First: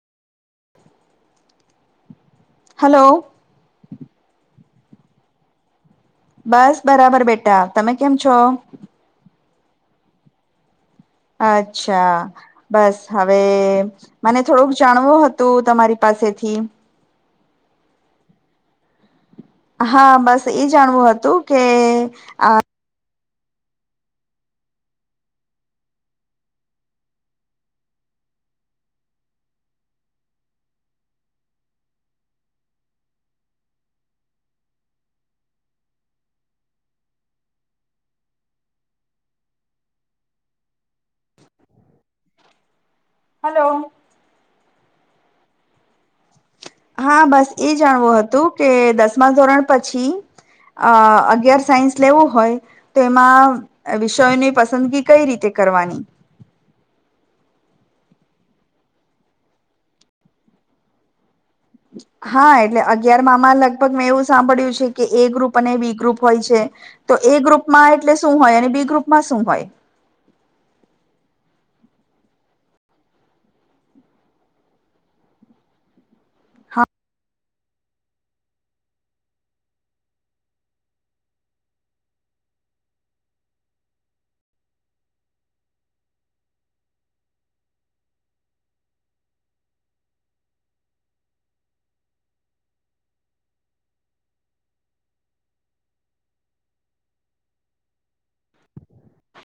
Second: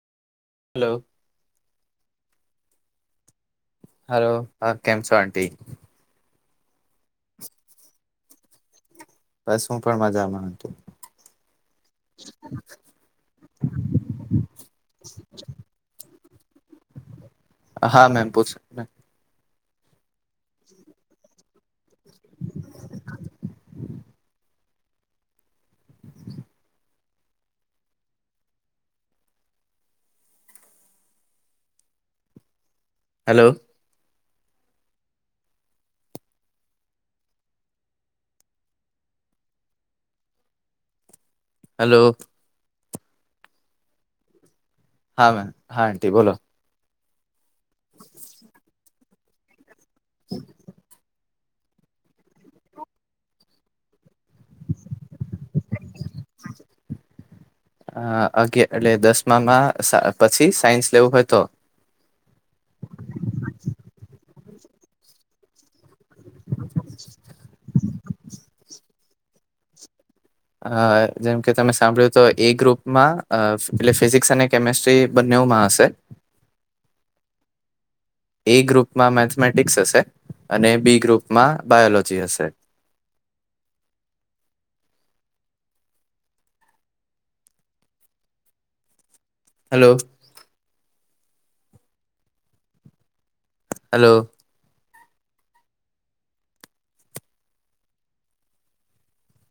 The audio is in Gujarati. Hello hello. હલો, હા કેમ છો, આંટી બસ બરાબર, બેટા તમે કેમ છો. બસ હું, પણ મજામાંતોું અચ્છા બસ હવે, મને થોડુંક જાણવું હતું તમારી પાસે હસેથી હા, મેમ પૂછ મે હા, બસ એ જાણવું હતું, કે આ હલો. હેલો. હલો. હા, હા આટી બોલો હા, બસ એ જાણવું હતું, કે દસમા ધોરણ પછી અ અગર સાયન્સ લેવું હોય, તો એમાં વિષયોની પસંદગી કઈ રીતે કરવાની અ અગિયાર એટલે દસમામાં પછી, સાયન્સ લેવું હોય, તો હા એટલે અગિયારમાંમાં લગભગ મેં એવું સાંભળ્યું છે, કે એ ગ્રુપ અને બી ગ્રુપ હોય છે, તો એ ગ્રુપમાં એટલે શું હોય અને બી ગ્રુપ મા, શુંભાઈ અ જેમ કે તમે સાંભળ્યું, તો એ ગ્રુપમાં એટલે ફિઝિક્સ અને કેમેસ્ટ્રી બંને ન માસ હા. એ ગ્રુપમાં મેથેમેટિક્સ હશે, અને બી ગ્રુપમાં બાયોલોજી હશે. હલો. હલો.